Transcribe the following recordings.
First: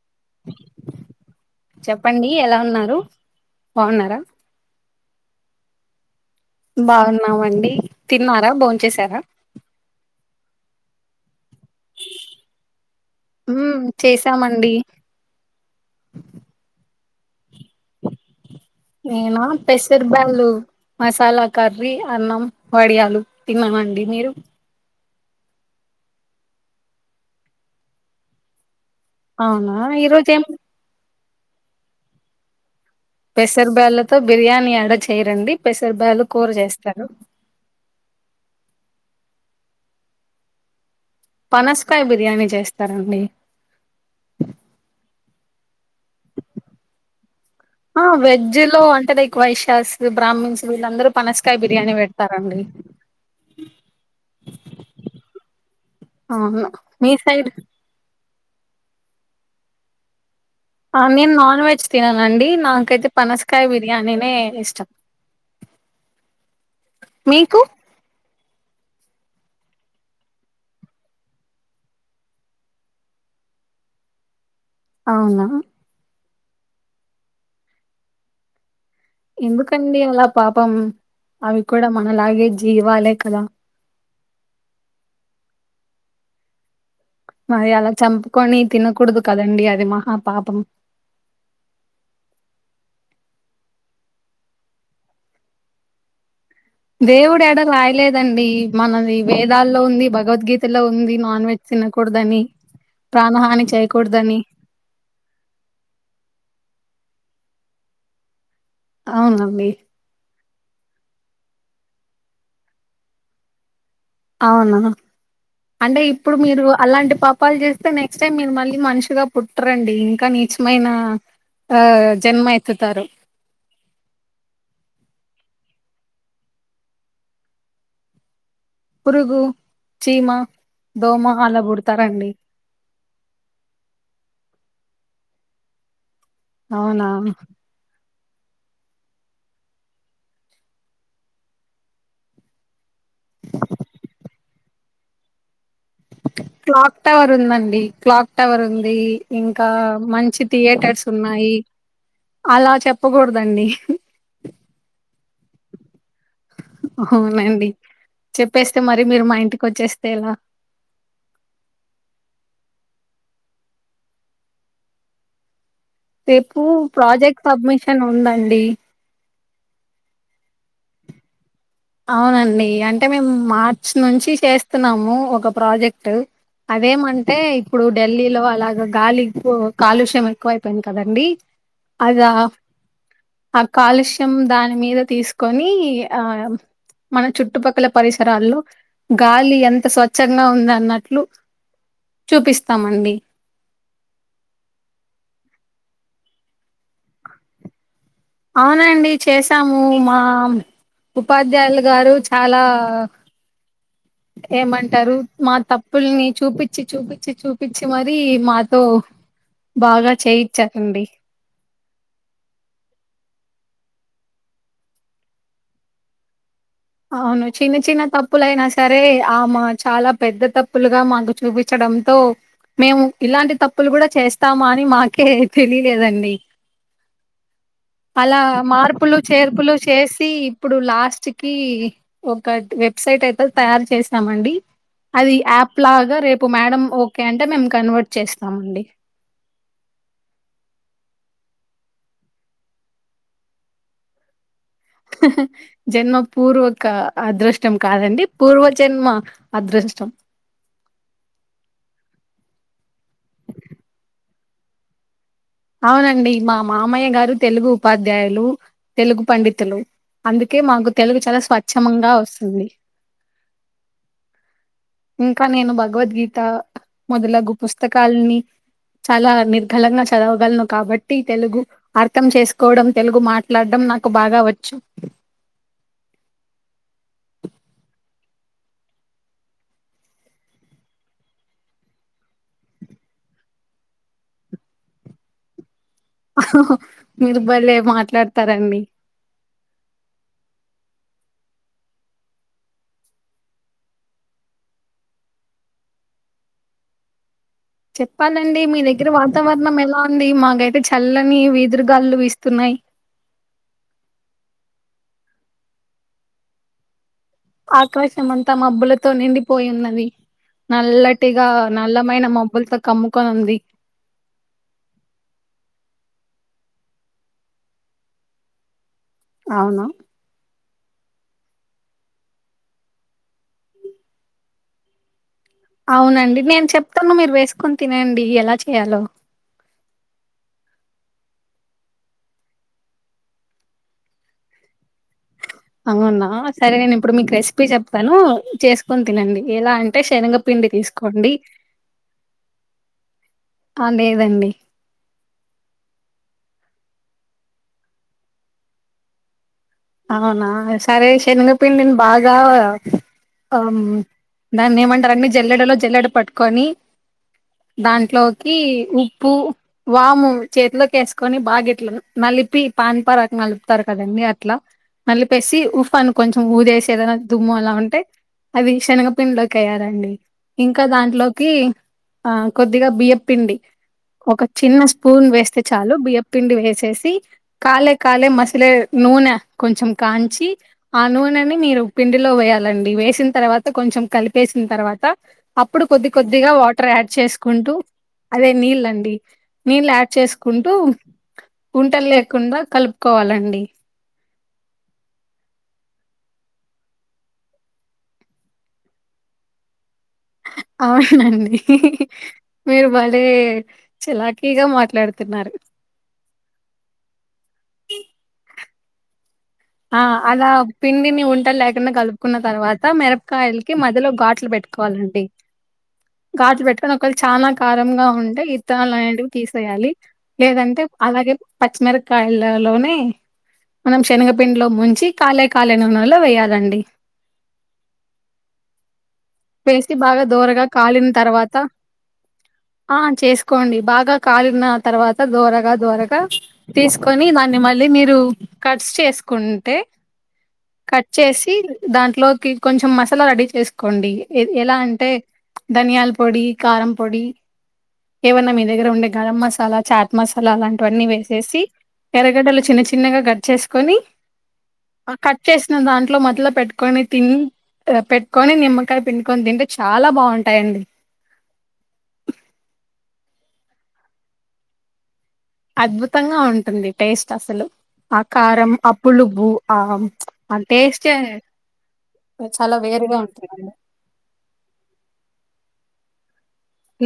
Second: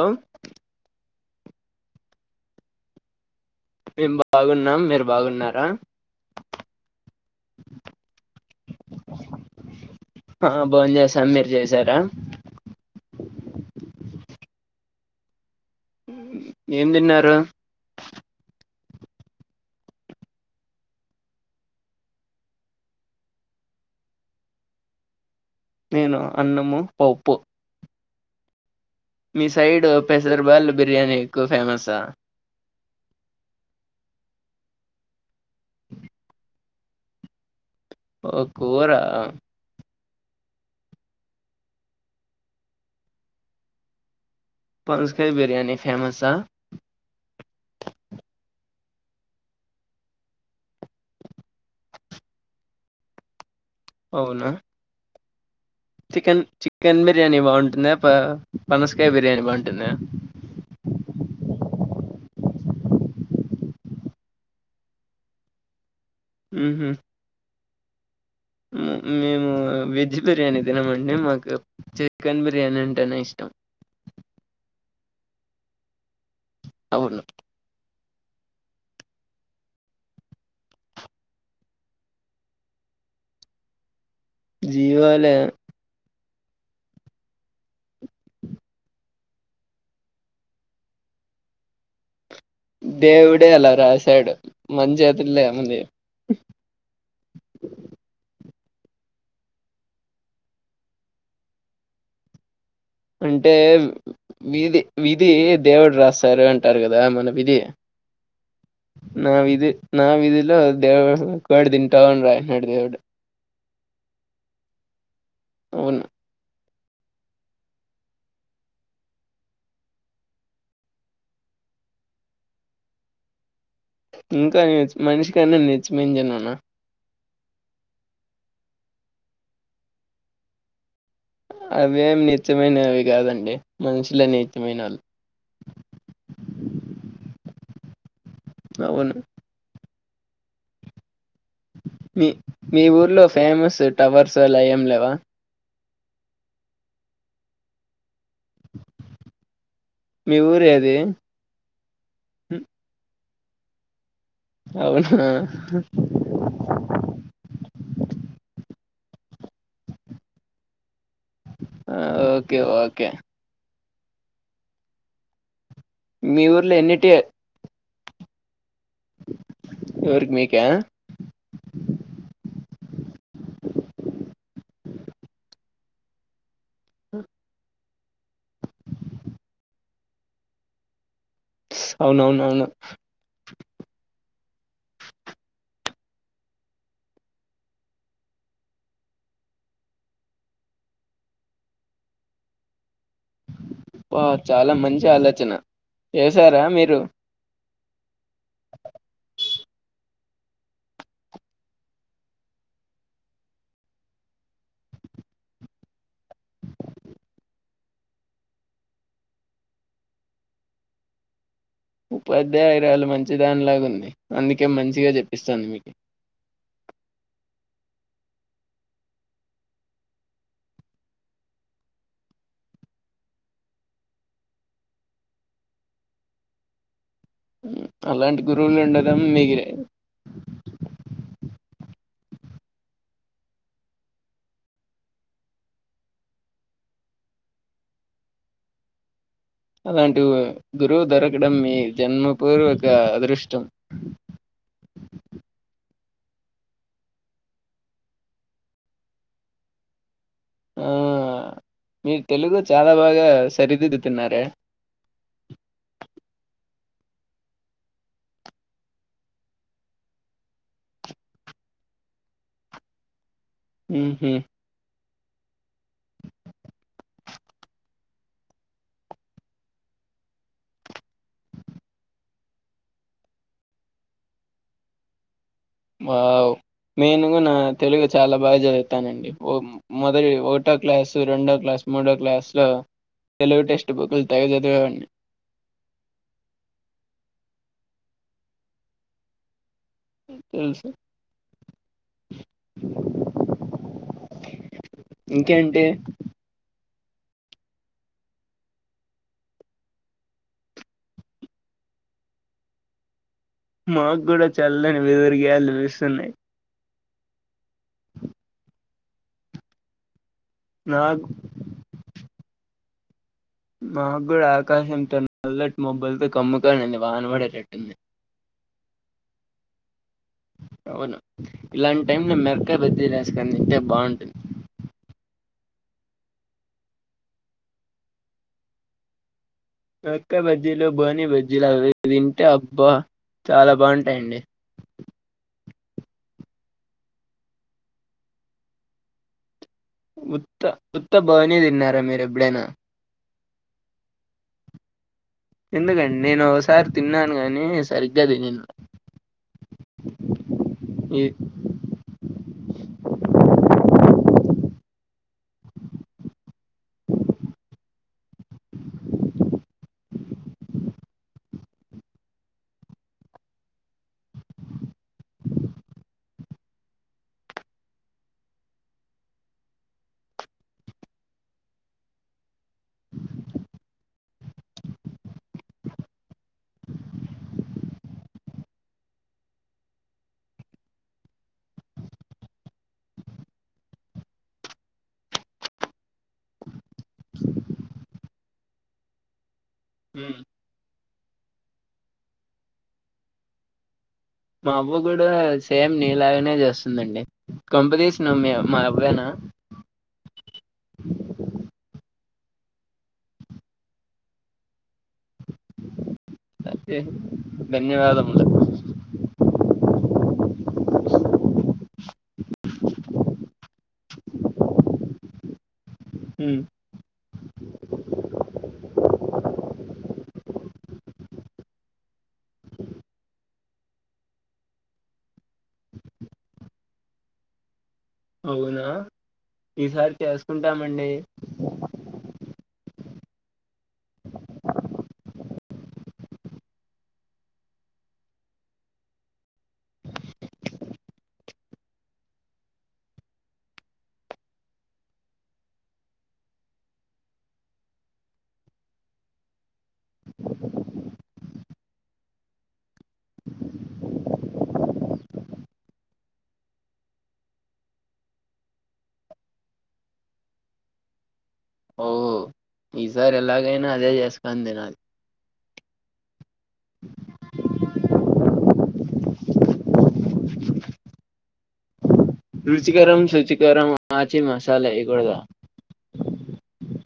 Hello చెప్పండి ఎలా ఉన్నారు మేము బాగున్నారా బాగున్నాం మీరు బాగున్నారా బాగున్నావండి తిన్నారా బో చేశారా ఆ బో చేశాన్ మీరు చేశారా ఉమ్ చేశామండి ఏం తిన్నారు నేనా పెసర్ బళ్లు మసాలా కర్రీ అన్నం వడియాలు తిన్నామండి మీరు నేను అన్నము పప్పు మీ అవునా సైడ్ ఈరోజు ఏం పెసర్బల్ బిర్యానీ ఎక్కువ ఫేమసా పెసర్ బళ్లతో బిర్యానీ ఎడ చేయరండి పెసర్ బళ్లలు కూర చేస్తారు ఓ కూర పనస్కాయ బిర్యానీ చేస్తారండి పనస్కాయ బిర్యానీ ఫేమసా ఆ వెజ్ లో అంటే లైక్ వైషాస్ బ్రాహ్మన్స్ వీళ్ళందరూ పనస్కాయ బిర్యానీ పెడతారండి [inaudible] అవునా చికెన్ అవును చికెన్ మీ బిర్యానీ సైడ్ బాగుంటుందా ప పనస్కాయ బిర్యానీ బాగుంటుందా ఆ నేను నాన్ వెజ్ తిననుండి నాకైతే పనస్కాయ బిర్యానీనే ఇష్టం [inaudible] ఉహు మీకు ము మేము వెజ్ బిర్యానీ తినమండి మాకు చికెన్ బిర్యానీ అంటేనే ఇష్టం అవునా అవును ఎందుకండి అలా పాపం అవి కూడా మనలాగే జీవాలే కదా జీవాలే మరి అలా చంపుకొని తినకూడదు కదండీ అది మహాపాపం దేవుడే అలా రాసాడు మన చైతుల్లో ఏంవుంది దేవుడు ఎడ రాయలేదండి మనది వేదాల్లో ఉంది భగవద్గీతలో ఉంది నాన్ వెజ్ తినకూడదని అంటే ప్రాణహాని చేయకూడదని విధి విధి దేవుడు రాశారు అంటారు కదా మన విధి నా విధి అవునండి నా విధిలో దేవుడు కోడి తింటావ్ అని రాసాడు దేవుడు అవునా అంటే అవును ఇ ఇప్పుడు మీరు అలాంటి పాపాలు చేస్తే నెక్స్ట్ టైమ్ మీరు మళ్ళీ మనిషిగా పుట్టరండి ఇంకా నీచమైన ఆ జన్మ ఎత్తుతారు ఇంకా నీచ్ మనిషి కన్నా నీచమైన జన్మనా పురుగు చీమా అవేం నీచమైనవి కాదండి మనుషులే నీచమైన వాళ్ళు అవునా అవును మీ మీ ఊర్లో ఫేమస్ టవర్స్ అలా ఏం లేవా క్లాక్ టవర్ ఉందండి క్లాక్ టవర్ ఉంది ఇంకా మీ మంచి ఊరు ఏది థియేటర్స్ ఉన్నాయి ఉమ్, అలా చెప్పకూడదండి అవునా అవునండి చెప్పేస్తే మరి మీరు మా ఇంటికి వచ్చేస్తే ఎలా హుమ్ ఓకే ఓకే మీ రేపు ఊర్లో ఎన్ని టీ ప్రాజెక్ట్ సబ్మిషన్ ఉందండి ఎవరికి మీకా అవునండి అంటే మేము మార్చ్ నుంచి చేస్తున్నాము ఒక ప్రాజెక్ట్ అదేమంటే ఇప్పుడు ఢిల్లీలో అలాగ గాలెక్కువ కాలుష్యం ఎక్కువ అయిపోయింది కదండి అదా అవునవునవును ఆ కాలుష్యం దాని మీద తీసుకొని ఆ మన చుట్టుపక్కల పరిసరాల్లో గాలి ఎంత స్వచ్ఛంగా ఉందన్నట్లు చూపిస్తామండి వావ్ చాలా మంచి ఆలోచన చేసారా మీరు అవునండి చేసాము మా ఉపాధ్యాయులు గారు చాలా ఏమంటారు మా తప్పుల్ని చూపిచి చూపిచి చూపిచి మరి మాతో బాగా చేయిచ్చరండి ఉపాధ్యాయురాలు మంచిదానిలాగా ఉంది అందుకే మంచిగా చెప్పిస్తాంది మీకి అవును చిన్న చిన్న తప్పులయినా సరే ఆమా చాలా పెద్ద తప్పులుగా మాకు చూపి చూపిచ్చడంతో మేము ఇలాంటి తప్పులు కూడా చేస్తామా అని మాకే తెలియలేదండి అలా అలాంటి గురువులు మార్పులు ఉండడం మీ చేర్పులు చేసి ఇప్పుడు లాస్ట్ ఒక వెబ్సైట్ అయితే తయారు చేసినామండి అది యాప్ లాగా రేపు మేడం ఓకే అంటే మేము కన్వర్ట్ చేస్తామండి అలాంటి గురువు దొరకడం మీ జన్మ పూర్వక అదృష్టం ఆ జన్మ పూర్వక అదృష్టం కాదండి పూర్వ జన్మ అదృష్టం ఆ మీరు తెలుగు చాలా బాగా సరిదిద్దుతున్నారే అవునండి మా మామయ్య గారు తెలుగు ఉపాధ్యాయులు తెలుగు పండితులు అందుకే మాకు తెలుగు చాలా స్వచ్చమంగా వస్తుంది హుమ్ హూ ఇంకా నేను భగవద్గీత మొదలగు పుస్తకాలని చాలా నిర్ఘలంగా చదవగలను కాబట్టి తెలుగు అర్థం చేసుకోవడం తెలుగు మాట్లాడడం నాకు బాగా వచ్చు వావ్ నేను గునా తెలుగు చాలా బాగా చదువుతానండి ఓ మొదటి ఒకటో క్లాసు రెండో క్లాస్ మూడో క్లాస్ ల తెలుగు టెక్స్ట్ బుక్లు తెగ చదివేవాన్ని మీరు బలే మాట్లాడతారండి తెలుసు ఇంకేంటి చెప్పాలండి మీ దగ్గర వాతావరణం ఎలా ఉంది మాకైతే చల్లని వీదురుగాలులు వీస్తున్నాయ్ మాగ్గూడ చల్లని వెదరుగ్యాలులు వీస్తున్నాయి ఆకాశం అంతా మబ్బులతో నిండిపోయిన్నది నాకు నల్లటిగా నలమైన మబ్బులతో కమ్ముకొనుంది మాగ్గూడ ఆకాశంతో నల్లటి మబ్బులతో కమ్ముకొనుంది వాన పడేటట్టుంది అవున అవును ఇలాంటి టైం లో మిరక్కాయ బజ్జీలు వేసుకొని తింటే బాగుంటుంది అవునండి నేను చెప్తాను మీరు వేసుకొని తినండి ఎలా చేయాలో మిరక్కాయ బజ్జీలు బోనీ బజ్జీలు అవి తింటే అబ్బా చాలా బాగుంటాయండి అవునా సరే నేను ఇప్పుడు మీకు రెసిపీ చెప్తాను చేసుకుని తినండి ఎలా అన్ ఉత్త ఉత్త భవని తిన్నారా మీరు ఎప్పుడేనా ఆ లేదండి ఎందుకండి నేను ఒకసారి తిన్నాను గాని సరిగ్గా తినిన్ల అవునా సరే శనగపిండిని బాగా అవున దాన్ని ఏమంటారండి మీ జల్లెడలో జల్లెడ పట్టుకొని దాంట్లోకి ఉప్పు వాము చేతిలోకి వేసుకొని బాగా ఇట్లా నలిపి పాన్ పరాక నలుపుతారు కదండీ అట్లా నలిపేసి ఉఫ్ అని కొంచెం ఊదేసి ఏదైనా దుమ్ము అలా ఉంటే అది శనగపిండిలోకెయ్యాలండి ఇంకోదాంట్లోకి ఆ కొద్దిగా బియ్యప్పిండి ఒక చిన్న స్పూన్ వేస్తే చాలు బియ్యప్పిండి వేసేసి కాలే కాలే మసెలే నూనె కొంచెం కాంచి ఆ నూనెని మీరు పిండిలో వేయాలండి వేసిన తర్వాత కొంచెం కలిపేసిన తర్వాత అప్పుడు కొద్ది కొద్దిగా వాటర్ యాడ్ చేసుకుంటూ అదే నీళ్ళండి నీళ్ళు యాడ్ ఉమ్, చేసుకుంటూ ఉంటల్లేకుండా కలుపుకోవాలండి మా అవ్వ కూడా సేమ్ నీలాగనే చేస్తుందండి కొంపదీసి నువ్ మీ మా అవ్వేనా అవునండి మీరు బలే చలాకీగా మాట్లాడుతున్నారు ఒకె ధన్యవాదములు ఆ అలా పిండిని ఉంటలు లేకుండా కలుపుకున్న తర్వాత మిరపకాయలకి మధ్యలో గాట్లు పెట్టు కోవాలండి ఉమ్, గాజు పెట్టు ఇక్కడ ఒకళ్ళు చాలా కారంగా ఉంటే ఇత్తనాలు అనేంటివి తీసేయాలి లేదంటే అలాగే పచ్చిమిరక్కాయలలోనే మనం శనగ పిండ్లో ముంచి కాలే కాలే నూనెలో వేయాలండి అవునా వేసి ఈసారి బాగా దోరగా కాలిన్ చేసుకుంటామండి తర్వాత ఆ చేసుకోండి బాగా కాలిన తర్వాత దోరగా దోరగా తీసుకొని దాన్ని మళ్ళీ మీరు కట్స్ చేసుకుంటే కట్ చేసి దాంట్లోకి కొంచెం మసాలా రెడీ చేసుకోండి ఎ ఎలా అంటే ధనియాలపొడి కారంపొడి ఏవన్నా మీ దగ్గర ఉండే గరం మసాలా చాట్ మసాలా అలాంటివన్నీ వేసేసి ఎరగడ్డలు చిన్న చిన్నగా కట్ చేసుకొని కట్ చేసిన దాంట్లో మధ్యలో పెట్టుకొని తిని ఇగ పెట్టుకొని నిమ్మకాయ పిండుకొని తింటే చాలా బాగుంటాయండి ఈ సారి ఎలాగైనా అదే చేసుకొని తినాలి అద్భుతంగా ఉంటుంది టేస్ట్ అసలు ఆ కారం అప్ పులుగు ఆహం ఆ టేస్టే చాలా వేరుగా రుచికరం ఉంటుందండి శుచికరం ఆచి మసాలా ఏయ్యకూడదా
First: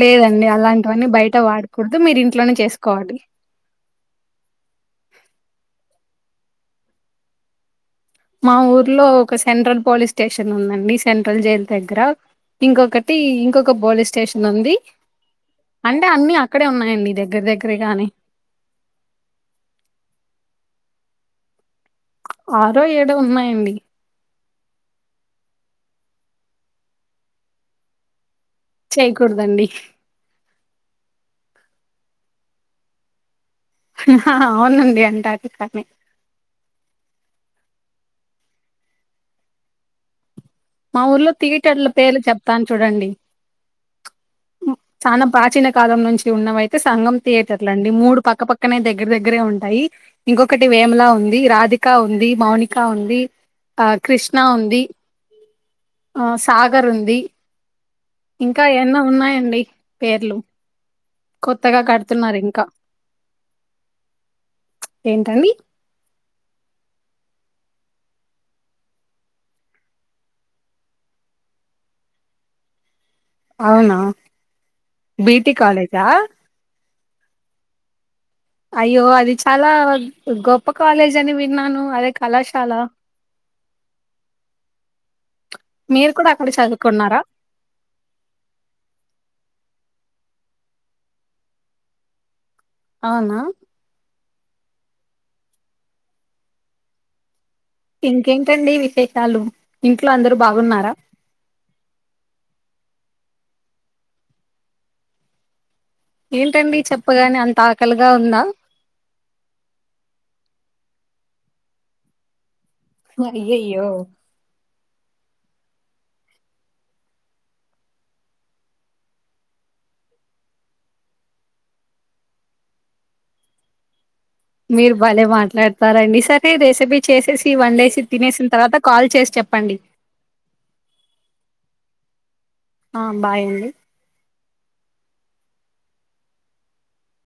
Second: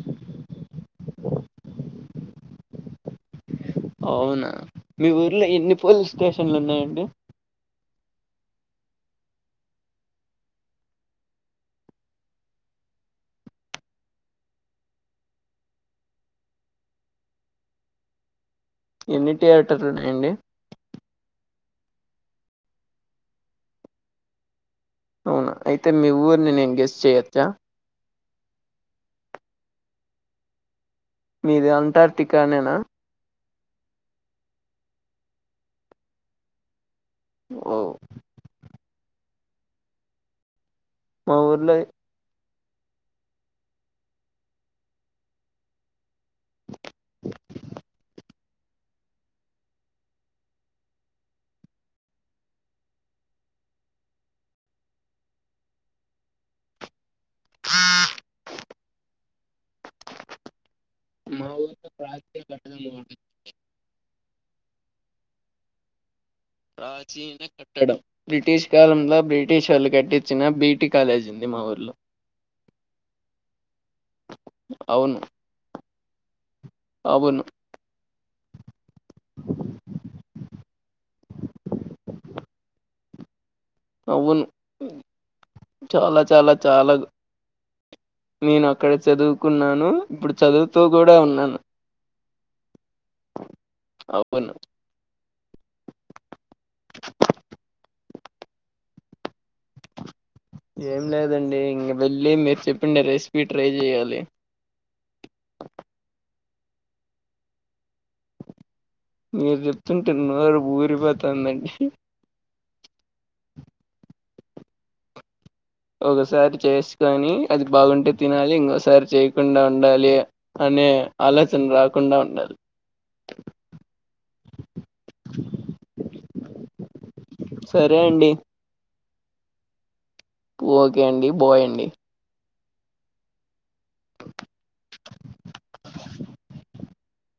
లేదండి అలాంటివన్నీ బయట వాడకూడదు మీరు ఇంట్లోనే చేసుకోవాటి అవునా మీ ఊర్లో ఎన్ని పోలీస్ స్టేషన్లు ఉన్నాయండి మా ఊర్లో ఒక సెంట్రల్ పోలీస్ స్టేషన్ ఉందండి సెంట్రల్ జైల్ దగ్గర ఇంకొకటి ఇంకొక పోలీస్ స్టేషన్ ఉంది అంటే అన్ని అక్కడే ఉన్నాయండి దగ్గర దగ్గరే గాని ఎన్ని థియేటర్లు ఉన్నాయండి ఆరో ఏడో ఉన్నాయండి అవునా అయితే మీ ఊరి నేను గెస్ చేయోచ్చా చేయకూడదండి మీది అంటార్టికా నేనా హా అవునండి అంటార్టికానే ఓ మా ఊర్లో థియేటర్ల పేర్లు చెప్తాను చూడండి చాలా ప్రాచీన కాలం నుంచి ఉన్నవయితే సంగం థియేటర్లు అండి మూడు పక్కపక్కనే దగ్గర దగ్గరే ఉంటాయి ఇంకొకటి వేమలా ఉంది రాధిక ఉంది మౌనికా ఉంది ఆ కృష్ణ ఉంది ఆ సాగర్ ఉంది ఇంకా ఎన్నో ఉన్నాయండి పేర్లు మా కొత్తగా ఊరూ కడుతున్నారు ప్రాచీన ఇంకా. కట్టడం అండి ఏంటండి ప్రాచీన కట్టడం బ్రిటిష్ కాలంలో బ్రిటిష్ ఓళ్ళు కట్టించిన బీటి కాలేజీ ఉంది మా ఊర్లో అవునా అవును బిటి కాలేజా అవును అయ్యో అది చాలా గొప్ప కాలేజ్ అని విన్నాను అదే కళాశాల అవ్వును మీరు చాలా కూడా అక్కడ చాలా చాలా చదువుకున్నారా నేను అక్కడే చదువుకున్నాను ఇప్పుడు చదువుతూ కూడా ఉన్నాను అవునా అవ్వును ఇంకేంటండి విశేషాలు ఇంట్లో అందరు బాగున్నారా ఏం లేదండి ఇంగ వెళ్ళి మీరు చెప్పిండా రెసిపీ ట్రై చెయ్యాలి ఏంటండి చెప్పగానే అంత ఆకలిగా ఉందా మీరు చెప్తుంటే నోరు ఊరిపోతుందండి అయ్యయ్యో ఒకసారి చేసుకోని అది బాగుంటే తినాలి ఇంకోసారి చేయకుండా ఉండాలి అనే ఆలోచన రాకుండా ఉండాలి మీరు భలే మాట్లాడతారండి సరే రెసిపీ చేసేసి సరే వండేసి అండి తినేసిన తర్వాత కాల్ చేసి చెప్పండి ఓకే అండి బాయండి ఆ బాయండి